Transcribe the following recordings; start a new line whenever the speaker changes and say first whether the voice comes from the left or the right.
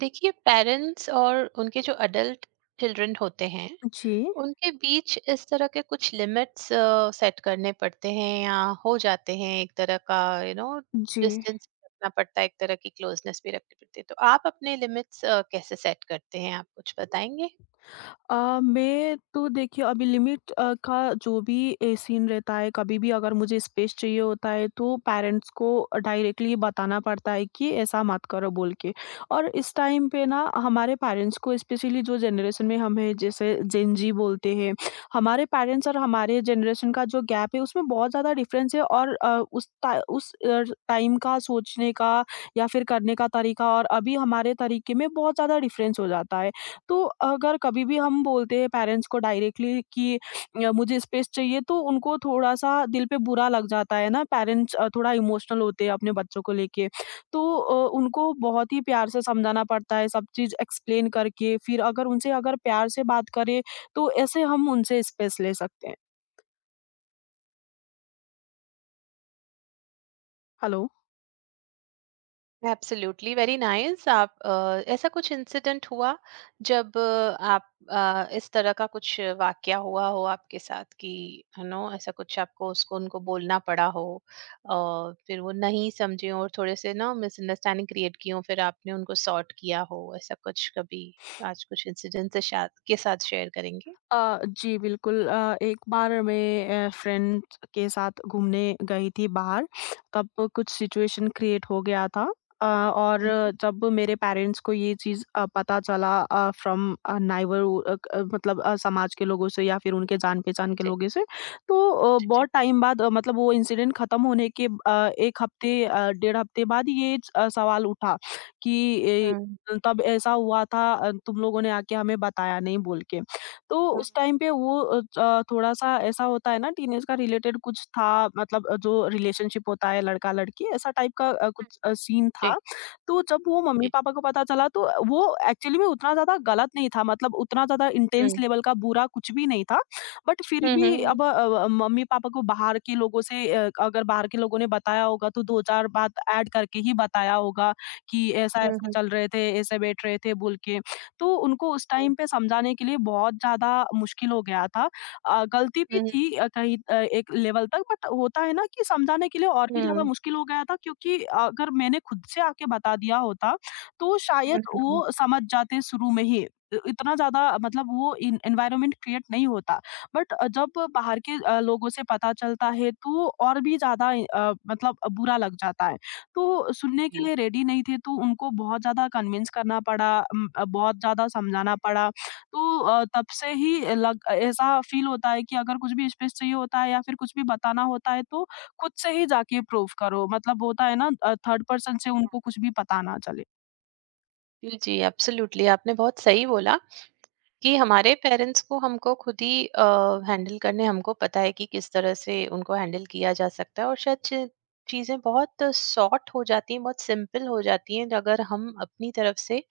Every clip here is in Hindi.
right: देखिए, पेरेंट्स और उनके जो अडल्ट चिल्ड्रन होते हैं
left: जी,
right: उनके बीच इस तरह के कुछ लिमिट्स सेट करने पड़ते हैं या हो जाते हैं। एक तरह का
left: जी।
right: डिस्टेंस रखना पड़ता है, एक तरह की क्लोजनेस भी रखनी पड़ती है। तो आप अपने लिमिट्स कैसे सेट करते हैं? आप कुछ बताएंगे?
left: अ, मैं तो देखिए अभी लिमिट का जो भी सीन रहता है, कभी भी अगर मुझे स्पेस चाहिए होता है तो पेरेंट्स को डायरेक्टली बताना पड़ता है कि ऐसा मत करो बोल के। और इस टाइम पे ना हमारे पेरेंट्स को स्पेशली जो जनरेशन में हम हैं जैसे जेन ज़ी बोलते हैं, हमारे पेरेंट्स और हमारे जनरेशन का जो गैप है उसमें बहुत ज़्यादा डिफ़रेंस है और अ, उस टा उस अ, टाइम का सोचने का या फिर करने का तरीका और अभी हमारे तरीके में बहुत ज़्यादा डिफ़रेंस हो जाता है। तो अगर कभी भी हम बोलते हैं पेरेंट्स को डायरेक्टली कि मुझे स्पेस चाहिए तो उनको थोड़ा-सा दिल पे बुरा लग जाता है ना पेरेंट्स थोड़ा इमोशनल होते हैं अपने बच्चों को लेके। तो उनको बहुत ही प्यार से समझाना पड़ता है सब चीज़ एक्सप्लेन करके फिर अगर उनसे अगर प्यार से बात करें तो ऐसे हम उनसे स्पेस ले सकते हैं। हेलो।
right: Absolutely, very nice. आप ऐसा कुछ इंसिडेंट हुआ जब आप इस तरह का कुछ वाकया हुआ हो आपके साथ कि ऐसा कुछ आपको उसको उनको बोलना पड़ा हो और फिर वो नहीं समझे हो और थोड़े से ना मिसअंडरस्टैंडिंग क्रिएट की हो, फिर आपने उनको सॉर्ट किया हो, ऐसा कुछ कभी आज कुछ इंसिडेंट से साथ के साथ शेयर करेंगे?
left: जी बिल्कुल एक बार मैं फ्रेंड के साथ घूमने गई थी बाहर, तब कुछ सिचुएशन क्रिएट हो गया था और
right: हम्म।
left: जब मेरे पेरेंट्स को ये चीज़ पता चला फ्रॉम नाइबर मतलब समाज के लोगों से या फिर उनके जान-पहचान के
right: जी।
left: लोगों से, तो
right: जी। जी।
left: बहुत टाइम बाद मतलब वो इंसिडेंट खत्म होने के 1 हफ्ते डेढ़ हफ्ते बाद ये सवाल उठा कि ए,
right: हम्म।
left: तब ऐसा हुआ था तुम लोगों ने आके हमें बताया नहीं बोल के। तो
right: हम्म,
left: उस टाइम पे वो अ, च थोड़ा-सा ऐसा होता है ना टीनेज का रिलेटेड कुछ था, मतलब जो रिलेशनशिप होता है लड़का-लड़की ऐसा टाइप का सीन
right: जी।
left: था। तो जब वो
right: जी। जी।
left: मम्मी-पापा को पता चला तो वो एक्चुअली में उतना ज़्यादा गलत नहीं था, मतलब उतना ज़्यादा इंटेंस
right: हम्म।
left: लेवल का बुरा कुछ भी नहीं था। बट फिर
right: हम्म।
left: भी
right: हम्म।
left: अब मम्मी-पापा को बाहर के लोगों से अगर बाहर के लोगों ने बताया होगा तो 2-4 बात ऐड करके ही बताया होगा कि
right: हम्म।
left: ऐसा-ऐसा
right: हम्म।
left: चल रहे थे, ऐसे बैठ रहे थे बोल के। तो उनको उस टाइम पे समझाने के लिए बहुत ज़्यादा मुश्किल हो गया था। गलती
right: हम्म।
left: भी
right: हम्म।
left: थी कहीं एक लेवल तक, बट होता है ना कि समझाने के लिए और भी ज़्यादा
right: हम्म।
left: मुश्किल हो गया था क्योंकि अगर मैंने खुद से आके बता दिया होता, तो शायद
right: हम्म।
left: वो समझ जाते शुरू में ही। इ इतना ज़्यादा मतलब वो एन एनवायरनमेंट क्रिएट नहीं होता। बट जब बाहर के लोगों से पता चलता है तो और भी ज़्यादा मतलब बुरा लग जाता है। तो सुनने के
right: जी,
left: लिए रेडी नहीं थे, तो उनको बहुत ज़्यादा कन्विंस करना पड़ा, बहुत ज़्यादा समझाना पड़ा। तो तब से ही लग ऐसा फ़ील होता है कि अगर कुछ भी स्पेस चाहिए होता है या फिर कुछ भी बताना होता है तो खुद से ही जाके प्रूव करो। मतलब होता है ना थर्ड पर्सन से उनको कुछ भी पता ना चले।
right: जी, जी, एब्सोल्युटली आपने बहुत सही बोला कि हमारे पेरेंट्स को हमको खुद ही हैंडल करने हमको पता है कि किस तरह से उनको हैंडल किया जा सकता है, और शायद चीज़ें बहुत सॉर्ट हो जाती हैं, बहुत सिंपल हो जाती हैं, अगर हम अपनी तरफ से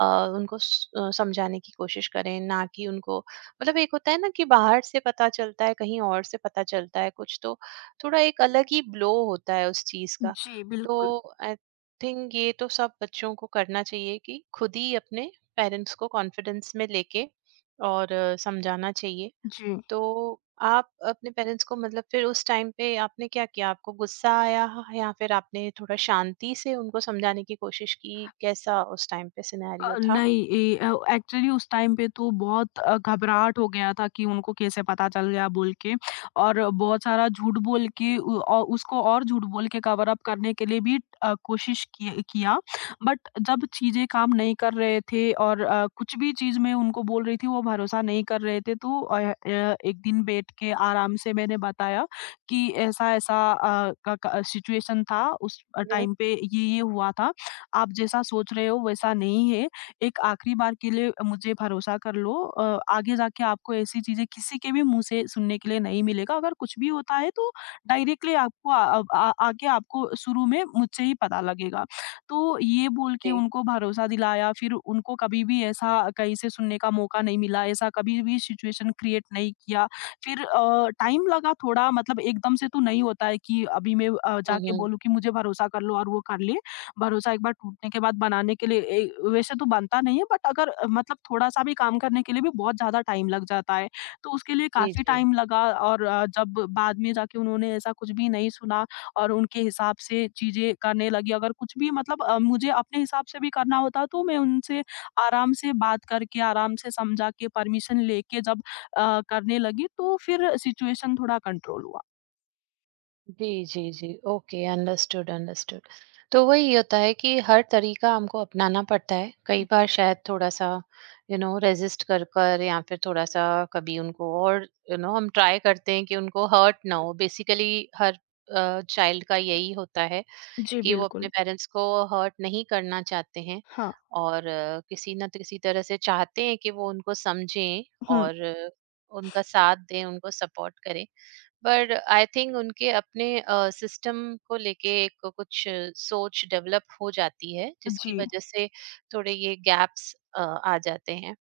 right: अ, उनको समझाने की कोशिश करें, ना कि उनको मतलब एक होता है ना कि बाहर से पता चलता है, कहीं और से पता चलता है कुछ, तो थोड़ा एक अलग ही ब्लो होता है उस चीज का।
left: जी,
right: तो
left: बिल्कुल।
right: आई थिंक ये तो सब बच्चों को करना चाहिए कि खुद ही अपने पेरेंट्स को कॉन्फिडेंस में लेके और समझाना चाहिए।
left: जी।
right: तो आप अपने पेरेंट्स को मतलब फिर उस टाइम पे आपने क्या किया? आपको गुस्सा आया या फिर आपने थोड़ा शांति से उनको समझाने की कोशिश की? कैसा उस टाइम पे सिनेरियो था?
left: नहीं, एक्चुअली उस टाइम पे तो बहुत घबराहट हो गया था कि उनको कैसे पता चल गया बोल के, और बहुत सारा झूठ बोल के उसको और झूठ बोल के कवर अप करने के लिए भी कोशिश किए किया। बट जब चीज़ें काम नहीं कर रहे थे और कुछ भी चीज़ मैं उनको बोल रही थी वो भरोसा नहीं कर रहे थे, तो एक दिन बैठ के आराम से मैंने बताया कि ऐसा-ऐसा अ, क क सिचुएशन था, उस
right: हुँ।
left: टाइम पे ये हुआ था। आप जैसा सोच रहे हो वैसा नहीं है। एक आखिरी बार के लिए मुझे भरोसा कर लो, आगे जाके आपको ऐसी चीज़ें किसी के भी मुँह से सुनने के लिए नहीं मिलेगा। अगर कुछ भी होता है तो डायरेक्टली आपको अब आ आके आपको शुरू में मुझसे ही पता लगेगा। तो ये बोल के
right: जी।
left: उनको भरोसा दिलाया, फिर उनको कभी भी ऐसा कहीं से सुनने का मौका नहीं मिला, ऐसा कभी भी सिचुएशन क्रिएट नहीं किया। फिर टाइम लगा थोड़ा, मतलब एकदम से तो नहीं होता है कि अभी मैं
right: हुँ,
left: जाके
right: हुँ।
left: बोलूँ कि मुझे भरोसा कर लो और वो कर ले। भरोसा एक बार टूटने के बाद बनाने के लिए वैसे तो बनता नहीं है, बट अगर मतलब थोड़ा-सा भी काम करने के लिए भी बहुत ज़्यादा टाइम लग जाता है। तो उसके लिए
right: जी,
left: काफ़ी
right: जी।
left: टाइम लगा। और जब बाद में जाके उन्होंने ऐसा कुछ भी नहीं सुना और उनके हिसाब से चीज़ें करने लगी। अगर कुछ भी मतलब मुझे अपने हिसाब से भी करना होता तो मैं उनसे आराम से बात करके, आराम से समझा के, परमिशन लेके जब करने लगी तो फिर सिचुएशन थोड़ा कंट्रोल हुआ।
right: जी, जी, जी। Okay, understood, understood. तो वही होता है कि हर तरीका हमको अपनाना पड़ता है। कई बार शायद थोड़ा-सा रेज़िस्ट कर कर या फिर थोड़ा-सा कभी उनको, और हम ट्राई करते हैं कि उनको हर्ट ना हो। बेसिकली हर चाइल्ड का यही होता है
left: जी,
right: कि वो अपने
left: बिल्कुल।
right: पेरेंट्स को हर्ट नहीं करना चाहते हैं,
left: हाँ।
right: और किसी ना किसी तरह से चाहते हैं कि वो उनको समझें
left: हुँ।
right: और उनका साथ दें, उनको सपोर्ट करें। पर आई थिंक उनके अपने सिस्टम को लेके एक कुछ सोच डेवलप हो जाती है जिसकी
left: जी।
right: वजह से थोड़े ये गैप्स आ जाते हैं।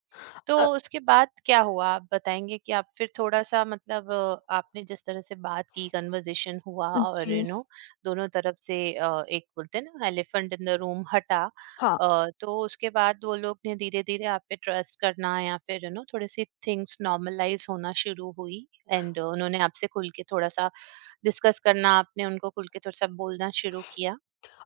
right: तो
left: अ,
right: उसके बाद क्या हुआ आप बताएंगे कि आप फिर थोड़ा सा मतलब आपने जिस तरह से बात की, कन्वर्जेशन हुआ, और
left: जी।
right: दोनों तरफ से एक बोलते हैं ना, एलिफेंट इन द रूम हटा।
left: हाँ।
right: तो उसके बाद वो लोग ने धीरे-धीरे आप पे ट्रस्ट करना या फिर थोड़ी-सी थिंग्स नॉर्मलाइज़ होना शुरू हुई, एंड उन्होंने आपसे खुल के थोड़ा-सा डिस्कस करना, आपने उनको खुल के थोड़ा-सा बोलना शुरू किया।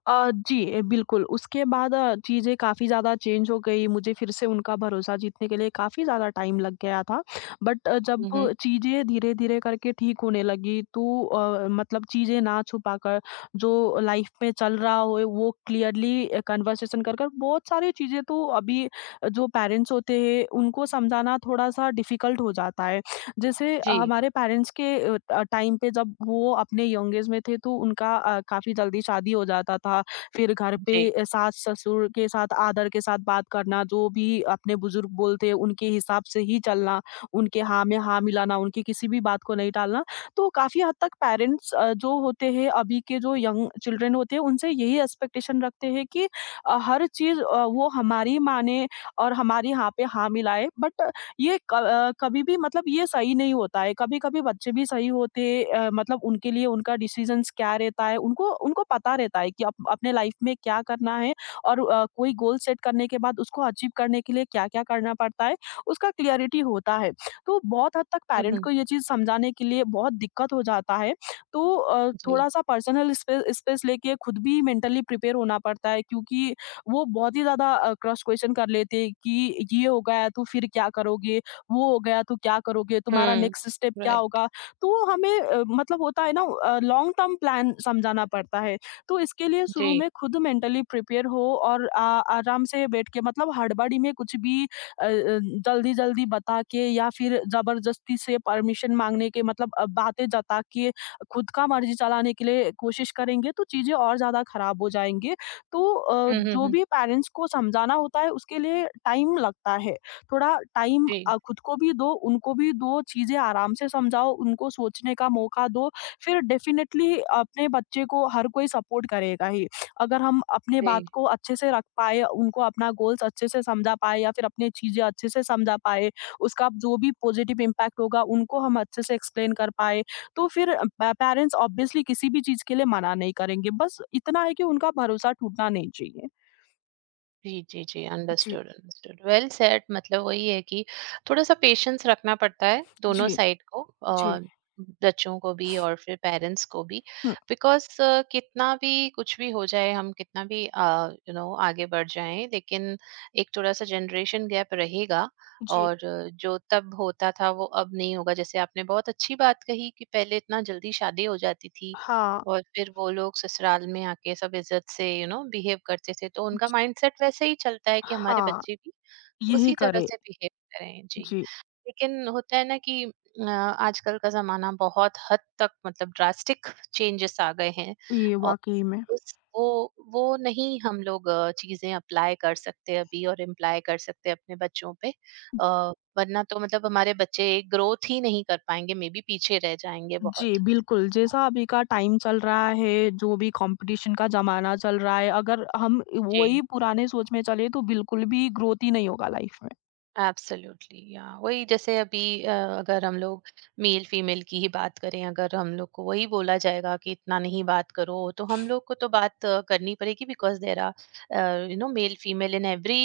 left: जी, बिल्कुल। उसके बाद चीज़ें काफ़ी ज़्यादा चेंज हो गई, मुझे फिर से उनका भरोसा जीतने के लिए काफ़ी ज़्यादा टाइम लग गया था। बट जब
right: हुँ, हुँ।
left: चीज़ें धीरे-धीरे करके ठीक होने लगी तो मतलब चीज़ें ना छुपा कर जो लाइफ़ में चल रहा हो वो क्लियरली कन्वर्सेशन कर कर बहुत सारी चीज़ें, तो अभी जो पेरेंट्स होते हैं उनको समझाना थोड़ा-सा डिफ़िकल्ट हो जाता है। जैसे
right: जी,
left: हमारे पेरेंट्स के टाइम पे जब वो अपने यंग एज में थे तो उनका काफ़ी जल्दी शादी हो जाता था। फिर घर पे
right: जी।
left: सास-ससुर के साथ आदर के साथ बात करना, जो भी अपने बुज़ुर्ग बोलते उनके हिसाब से ही चलना, उनके हाँ में हाँ मिलाना, उनकी किसी भी बात को नहीं टालना। तो काफ़ी हद तक पेरेंट्स जो होते हैं अभी के जो यंग चिल्ड्रन होते हैं उनसे यही एक्सपेक्टेशन रखते हैं कि हर चीज़ वो हमारी माने और हमारी हाँ पे हाँ मिलाए। बट कभी भी मतलब ये सही नहीं होता है। कभी-कभी बच्चे भी सही होते मतलब उनके लिए उनका डिसीज़न्स क्या रहता है, उनको उनको पता रहता है कि अप अपने लाइफ़ में क्या करना है, और कोई गोल सेट करने के बाद उसको अचीव करने के लिए क्या-क्या करना पड़ता है, उसका क्लियरिटी होता है। तो बहुत हद तक
right: हुँ,
left: पेरेंट
right: हुँ।
left: को ये चीज़ समझाने के लिए बहुत दिक्कत हो जाता है। तो
right: जी।
left: थोड़ा-सा पर्सनल स्पेस लेके खुद भी मेंटली प्रिपेयर होना पड़ता है क्योंकि वो बहुत ही ज़्यादा क्रॉस क्वेश्चन कर लेते हैं कि ये हो गया तो फिर क्या करोगे? वो हो गया तो क्या करोगे? तुम्हारा
right: हुँ।
left: नेक्स्ट स्टेप क्या
right: राइट।
left: होगा? तो हमें मतलब होता है ना लॉन्ग टर्म प्लान समझाना पड़ता है। तो इसके लिए शुरू
right: जी।
left: में खुद मेंटली प्रिपेयर हो, और आ आराम से बैठ के मतलब हड़बड़ी में कुछ भी जल्दी-जल्दी बता के या फिर ज़बरदस्ती से परमिशन माँगने के मतलब बातें जता के खुद का मर्ज़ी चलाने के लिए कोशिश करेंगे तो चीज़ें और ज़्यादा खराब हो जाएँगी। तो
right: हुँ, हुँ,
left: जो
right: हुँ।
left: भी पेरेंट्स को समझाना होता है उसके लिए टाइम लगता है। थोड़ा टाइम
right: जी,
left: खुद को भी दो, उनको भी दो, चीज़ें आराम से समझाओ, उनको सोचने का मौका दो, फिर डेफ़िनेटली अपने बच्चे को हर कोई सपोर्ट करेगा ही। अगर हम अपने
right: जी।
left: बात को अच्छे से रख पाए, उनको अपना गोल्स अच्छे से समझा पाए या फिर अपनी चीज़ें अच्छे से समझा पाए, उसका जो भी पॉज़िटिव इम्पैक्ट होगा उनको हम अच्छे से एक्सप्लेन कर पाए, तो फिर पेरेंट्स ऑब्वियसली किसी भी चीज़ के लिए मना नहीं करेंगे। बस इतना है कि उनका भरोसा टूटना नहीं चाहिए।
right: जी, जी, जी,
left: जी,
right: अंडरस्टूड, अंडरस्टूड, वेल सेड। मतलब वही है कि थोड़ा-सा पेशेंस रखना पड़ता है दोनों
left: जी,
right: साइड को,
left: जी।
right: बच्चों को भी और फिर पेरेंट्स को भी।
left: हुँ।
right: बिकॉज़ कितना भी कुछ भी हो जाए, हम कितना भी आगे बढ़ जाएँ, लेकिन एक थोड़ा-सा जनरेशन गैप रहेगा,
left: जी,
right: और जो तब होता था, वो अब नहीं होगा। जैसे आपने बहुत अच्छी बात कही कि पहले इतना जल्दी शादी हो जाती थी,
left: हाँ।
right: और फिर वो लोग ससुराल में आके सब इज्जत से बिहेव करते थे, तो उनका
left: जी।
right: माइंडसेट वैसे ही चलता है कि हमारे
left: हाँ,
right: बच्चे भी
left: यही
right: उसी तरह
left: करें।
right: से बिहेव करें जी।
left: जी,
right: लेकिन होता है ना कि आजकल का जमाना बहुत हद तक मतलब ड्रास्टिक चेंजेस आ गए हैं,
left: ये
right: और
left: वाक़ई में।
right: उस वो नहीं हम लोग चीजें अप्लाई कर सकते अभी और इम्प्लाई कर सकते अपने बच्चों पे। वरना तो मतलब हमारे बच्चे ग्रोथ ही नहीं कर पाएंगे, मे बी पीछे रह जाएंगे बहुत।
left: जी, बिल्कुल। जैसा अभी का टाइम चल रहा है, जो भी कॉम्पिटिशन का ज़माना चल रहा है, अगर हम वही
right: जी,
left: पुराने सोच में चले तो बिल्कुल भी ग्रोथ ही नहीं होगा लाइफ़ में।
right: एब्सोल्युटली, या वही जैसे अभी अगर हम लोग मेल फीमेल की ही बात करें, अगर हम लोग को वही बोला जाएगा कि इतना नहीं बात करो, तो हम लोग को तो बात करनी पड़ेगी because there are male female in every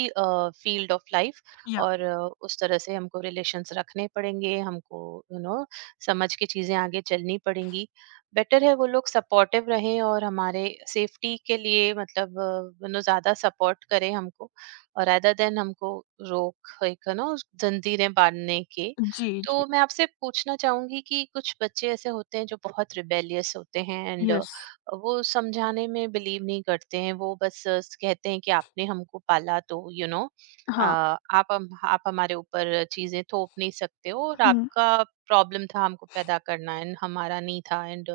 right: field of life.
left: Yeah.
right: और उस तरह से हमको रिलेशंस रखने पड़ेंगे, हमको यू you नो know, समझ के चीजें आगे चलनी पड़ेंगी। बेटर है वो लोग सपोर्टिव रहें और हमारे सेफ्टी के लिए मतलब ज्यादा सपोर्ट करें हमको, और अदर देन हमको रोक एक है ना उस जंजीरें बांधने के।
left: जी, जी।
right: तो मैं आपसे पूछना चाहूँगी कि कुछ बच्चे ऐसे होते हैं जो बहुत रिबेलियस होते हैं एंड
left: यस,
right: वो समझाने में बिलीव नहीं करते हैं। वो बस कहते हैं कि आपने हमको पाला तो
left: हाँ।
right: आप हमारे ऊपर चीज़ें थोप नहीं सकते हो, और
left: हुँ।
right: आपका प्रॉब्लम था हमको पैदा करना एंड हमारा नहीं था, and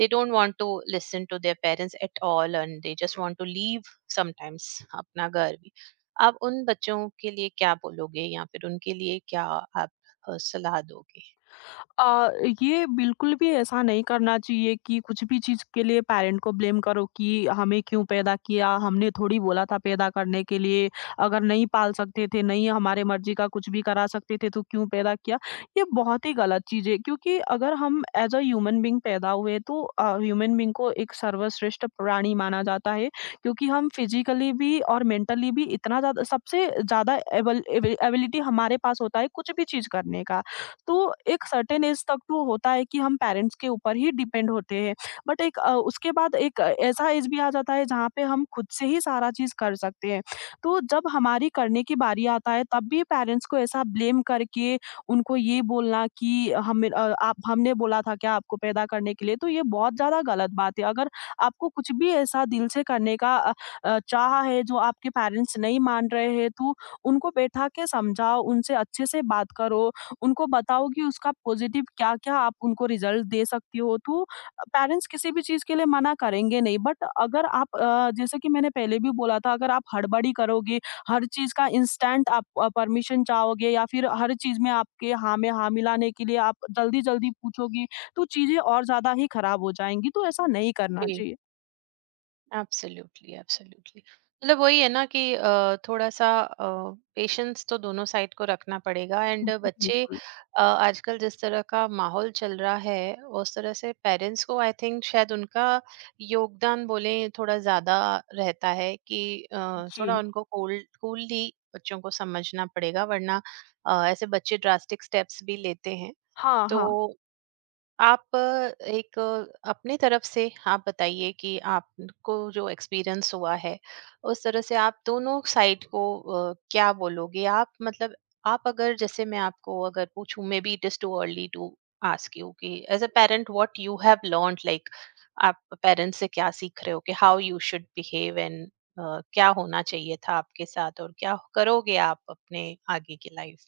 right: they don't want to listen to their parents at all and they just want to leave sometimes अपना घर भी। आप उन बच्चों के लिए क्या बोलोगे या फिर उनके लिए क्या आप सलाह दोगे?
left: अ, ये बिल्कुल भी ऐसा नहीं करना चाहिए कि कुछ भी चीज़ के लिए पैरेंट को ब्लेम करो कि हमें क्यों पैदा किया, हमने थोड़ी बोला था पैदा करने के लिए, अगर नहीं पाल सकते थे, नहीं हमारे मर्ज़ी का कुछ भी करा सकते थे तो क्यों पैदा किया। ये बहुत ही गलत चीज़ है क्योंकि अगर हम एज़ अ ह्यूमन बीइंग पैदा हुए तो ह्यूमन बीइंग को एक सर्वश्रेष्ठ प्राणी माना जाता है क्योंकि हम फिज़िकली भी और मेंटली भी इतना ज़्यादा सबसे ज़्यादा एबल एबि एबिलिटी हमारे पास होता है कुछ भी चीज़ करने का। तो एक सर्टेन एज तक तो होता है कि हम पेरेंट्स के ऊपर ही डिपेंड होते हैं, बट एक उसके बाद एक ऐसा एज भी आ जाता है जहाँ पे हम खुद से ही सारा चीज़ कर सकते हैं। तो जब हमारी करने की बारी आता है तब भी पेरेंट्स को ऐसा ब्लेम करके उनको ये बोलना कि हमें अ, आप हमने बोला था क्या आपको पैदा करने के लिए, तो ये बहुत ज़्यादा गलत बात है। अगर आपको कुछ भी ऐसा दिल से करने का चाह है जो आपके पेरेंट्स नहीं मान रहे हैं तो उनको बैठा के समझाओ, उनसे अच्छे से बात करो, उनको बताओ कि उसका पॉजिटिव क्या-क्या आप उनको रिजल्ट दे सकती हो, तो पेरेंट्स किसी भी चीज़ के लिए मना करेंगे नहीं। बट अगर आप जैसे कि मैंने पहले भी बोला था, अगर आप हड़बड़ी करोगे, हर चीज़ का इंस्टेंट आप परमिशन चाहोगे या फिर हर चीज़ में आपके हाँ में हाँ मिलाने के लिए आप जल्दी-जल्दी पूछोगी, तो चीज़ें और ज़्यादा ही खराब हो जाएँगी, तो ऐसा नहीं करना
right: जी,
left: चाहिए।
right: Absolutely, absolutely. मतलब वही है ना कि थोड़ा-सा पेशेंस तो दोनों साइड को रखना पड़ेगा, एंड
left: जी,
right: बच्चे
left: बिल्कुल।
right: आजकल जिस तरह का माहौल चल रहा है, उस तरह से पेरेंट्स को आई थिंक शायद उनका योगदान बोलें थोड़ा ज़्यादा रहता है कि
left: जी।
right: थोड़ा उनको कूलली बच्चों को समझना पड़ेगा, वरना ऐसे बच्चे ड्रास्टिक स्टेप्स भी लेते हैं।
left: हाँ,
right: तो
left: हाँ।
right: आप एक अपनी तरफ से आप बताइए कि आपको जो एक्सपीरियंस हुआ है, उस तरह से आप दोनों साइड को क्या बोलोगे आप, मतलब आप अगर, जैसे मैं आपको अगर पूछूं, maybe it is too early to ask you कि as a parent what you have learn like, आप पेरेंट्स से क्या सीख रहे हो कि how you should behave, and क्या होना चाहिए था आपके साथ और क्या करोगे आप अपने आगे की लाइफ?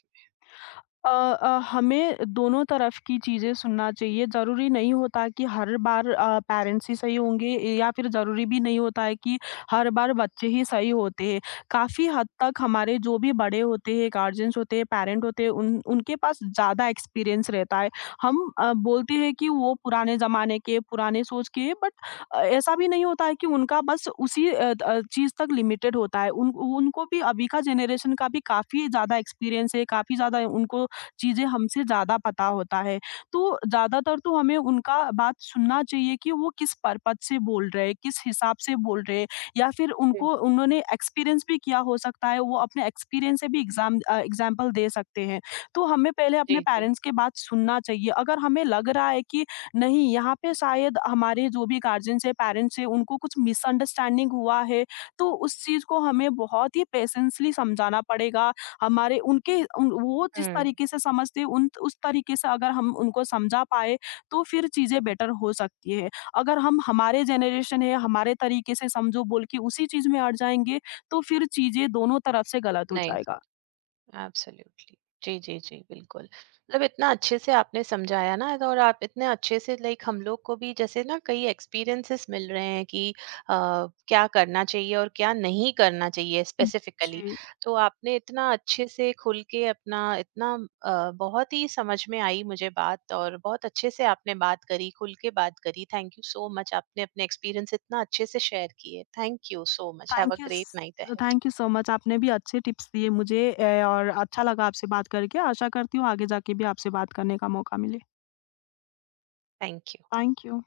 left: अ हमें दोनों तरफ की चीज़ें सुनना चाहिए। ज़रूरी नहीं होता कि हर बार पेरेंट्स ही सही होंगे या फिर ज़रूरी भी नहीं होता है कि हर बार बच्चे ही सही होते हैं। काफ़ी हद तक हमारे जो भी बड़े होते हैं, गार्जियंस होते हैं, पेरेंट होते हैं, उन उनके पास ज़्यादा एक्सपीरियंस रहता है। हम बोलते हैं कि वो पुराने ज़माने के, पुराने सोच के हैं, बट ऐसा भी नहीं होता है कि उनका बस चीज़ तक लिमिटेड होता है। उन उनको भी अभी का जनरेशन का भी काफ़ी ज़्यादा एक्सपीरियंस है, काफ़ी ज़्यादा उनको चीज़ें हमसे ज़्यादा पता होता है। तो ज़्यादातर तो हमें उनका बात सुनना चाहिए कि वो किस पर्पज़ से बोल रहे हैं, किस हिसाब से बोल रहे हैं, या फिर
right: हम्म।
left: उनको उन्होंने एक्सपीरियंस भी किया हो सकता है, वो अपने एक्सपीरियंस से भी एग्ज़ाम्पल दे सकते हैं। तो हमें पहले अपने
right: जी। जी।
left: पेरेंट्स की बात सुनना चाहिए। अगर हमें लग रहा है कि नहीं, यहाँ पे शायद हमारे जो भी गार्जियंस हैं, पेरेंट्स हैं, उनको कुछ मिसअंडरस्टैंडिंग हुआ है, तो उस चीज़ को हमें बहुत ही पेशेंसली समझाना पड़ेगा। हमारे उनके उन वो जिस
right: हम्म।
left: तरीके से समझते हैं उन उस तरीके से अगर हम उनको समझा पाए तो फिर चीज़ें बेटर हो सकती है। अगर हम हमारे जनरेशन है, हमारे तरीके से समझो बोल के उसी चीज़ में अड़ जाएँगे तो फिर चीज़ें दोनों तरफ से गलत हो
right: नाइस,
left: जाएगा।
right: एब्सोल्युटली। जी, जी, जी, बिल्कुल, मतलब इतना अच्छे से आपने समझाया ना, और आप इतने अच्छे से लाइक हम लोग को भी जैसे ना कई एक्सपीरियंसेस मिल रहे हैं कि अ, क्या करना चाहिए और क्या नहीं करना चाहिए स्पेसिफिकली।
left: जी,
right: तो आपने इतना अच्छे से खुल के अपना इतना बहुत ही समझ में आई मुझे बात, और बहुत अच्छे से आपने बात करी, खुल के बात करी। थैंक यू सो मच, आपने अपने एक्सपीरियंस इतना अच्छे से शेयर किए। Thank you so much, have a
left: thank you स
right: great night ahead.
left: Thank you so much. आपने भी अच्छे टिप्स दिए मुझे, ए और अच्छा लगा आपसे बात करके। आशा करती हूँ आगे जाके भी आपसे बात करने का मौका मिले।
right: Thank you.
left: Thank you.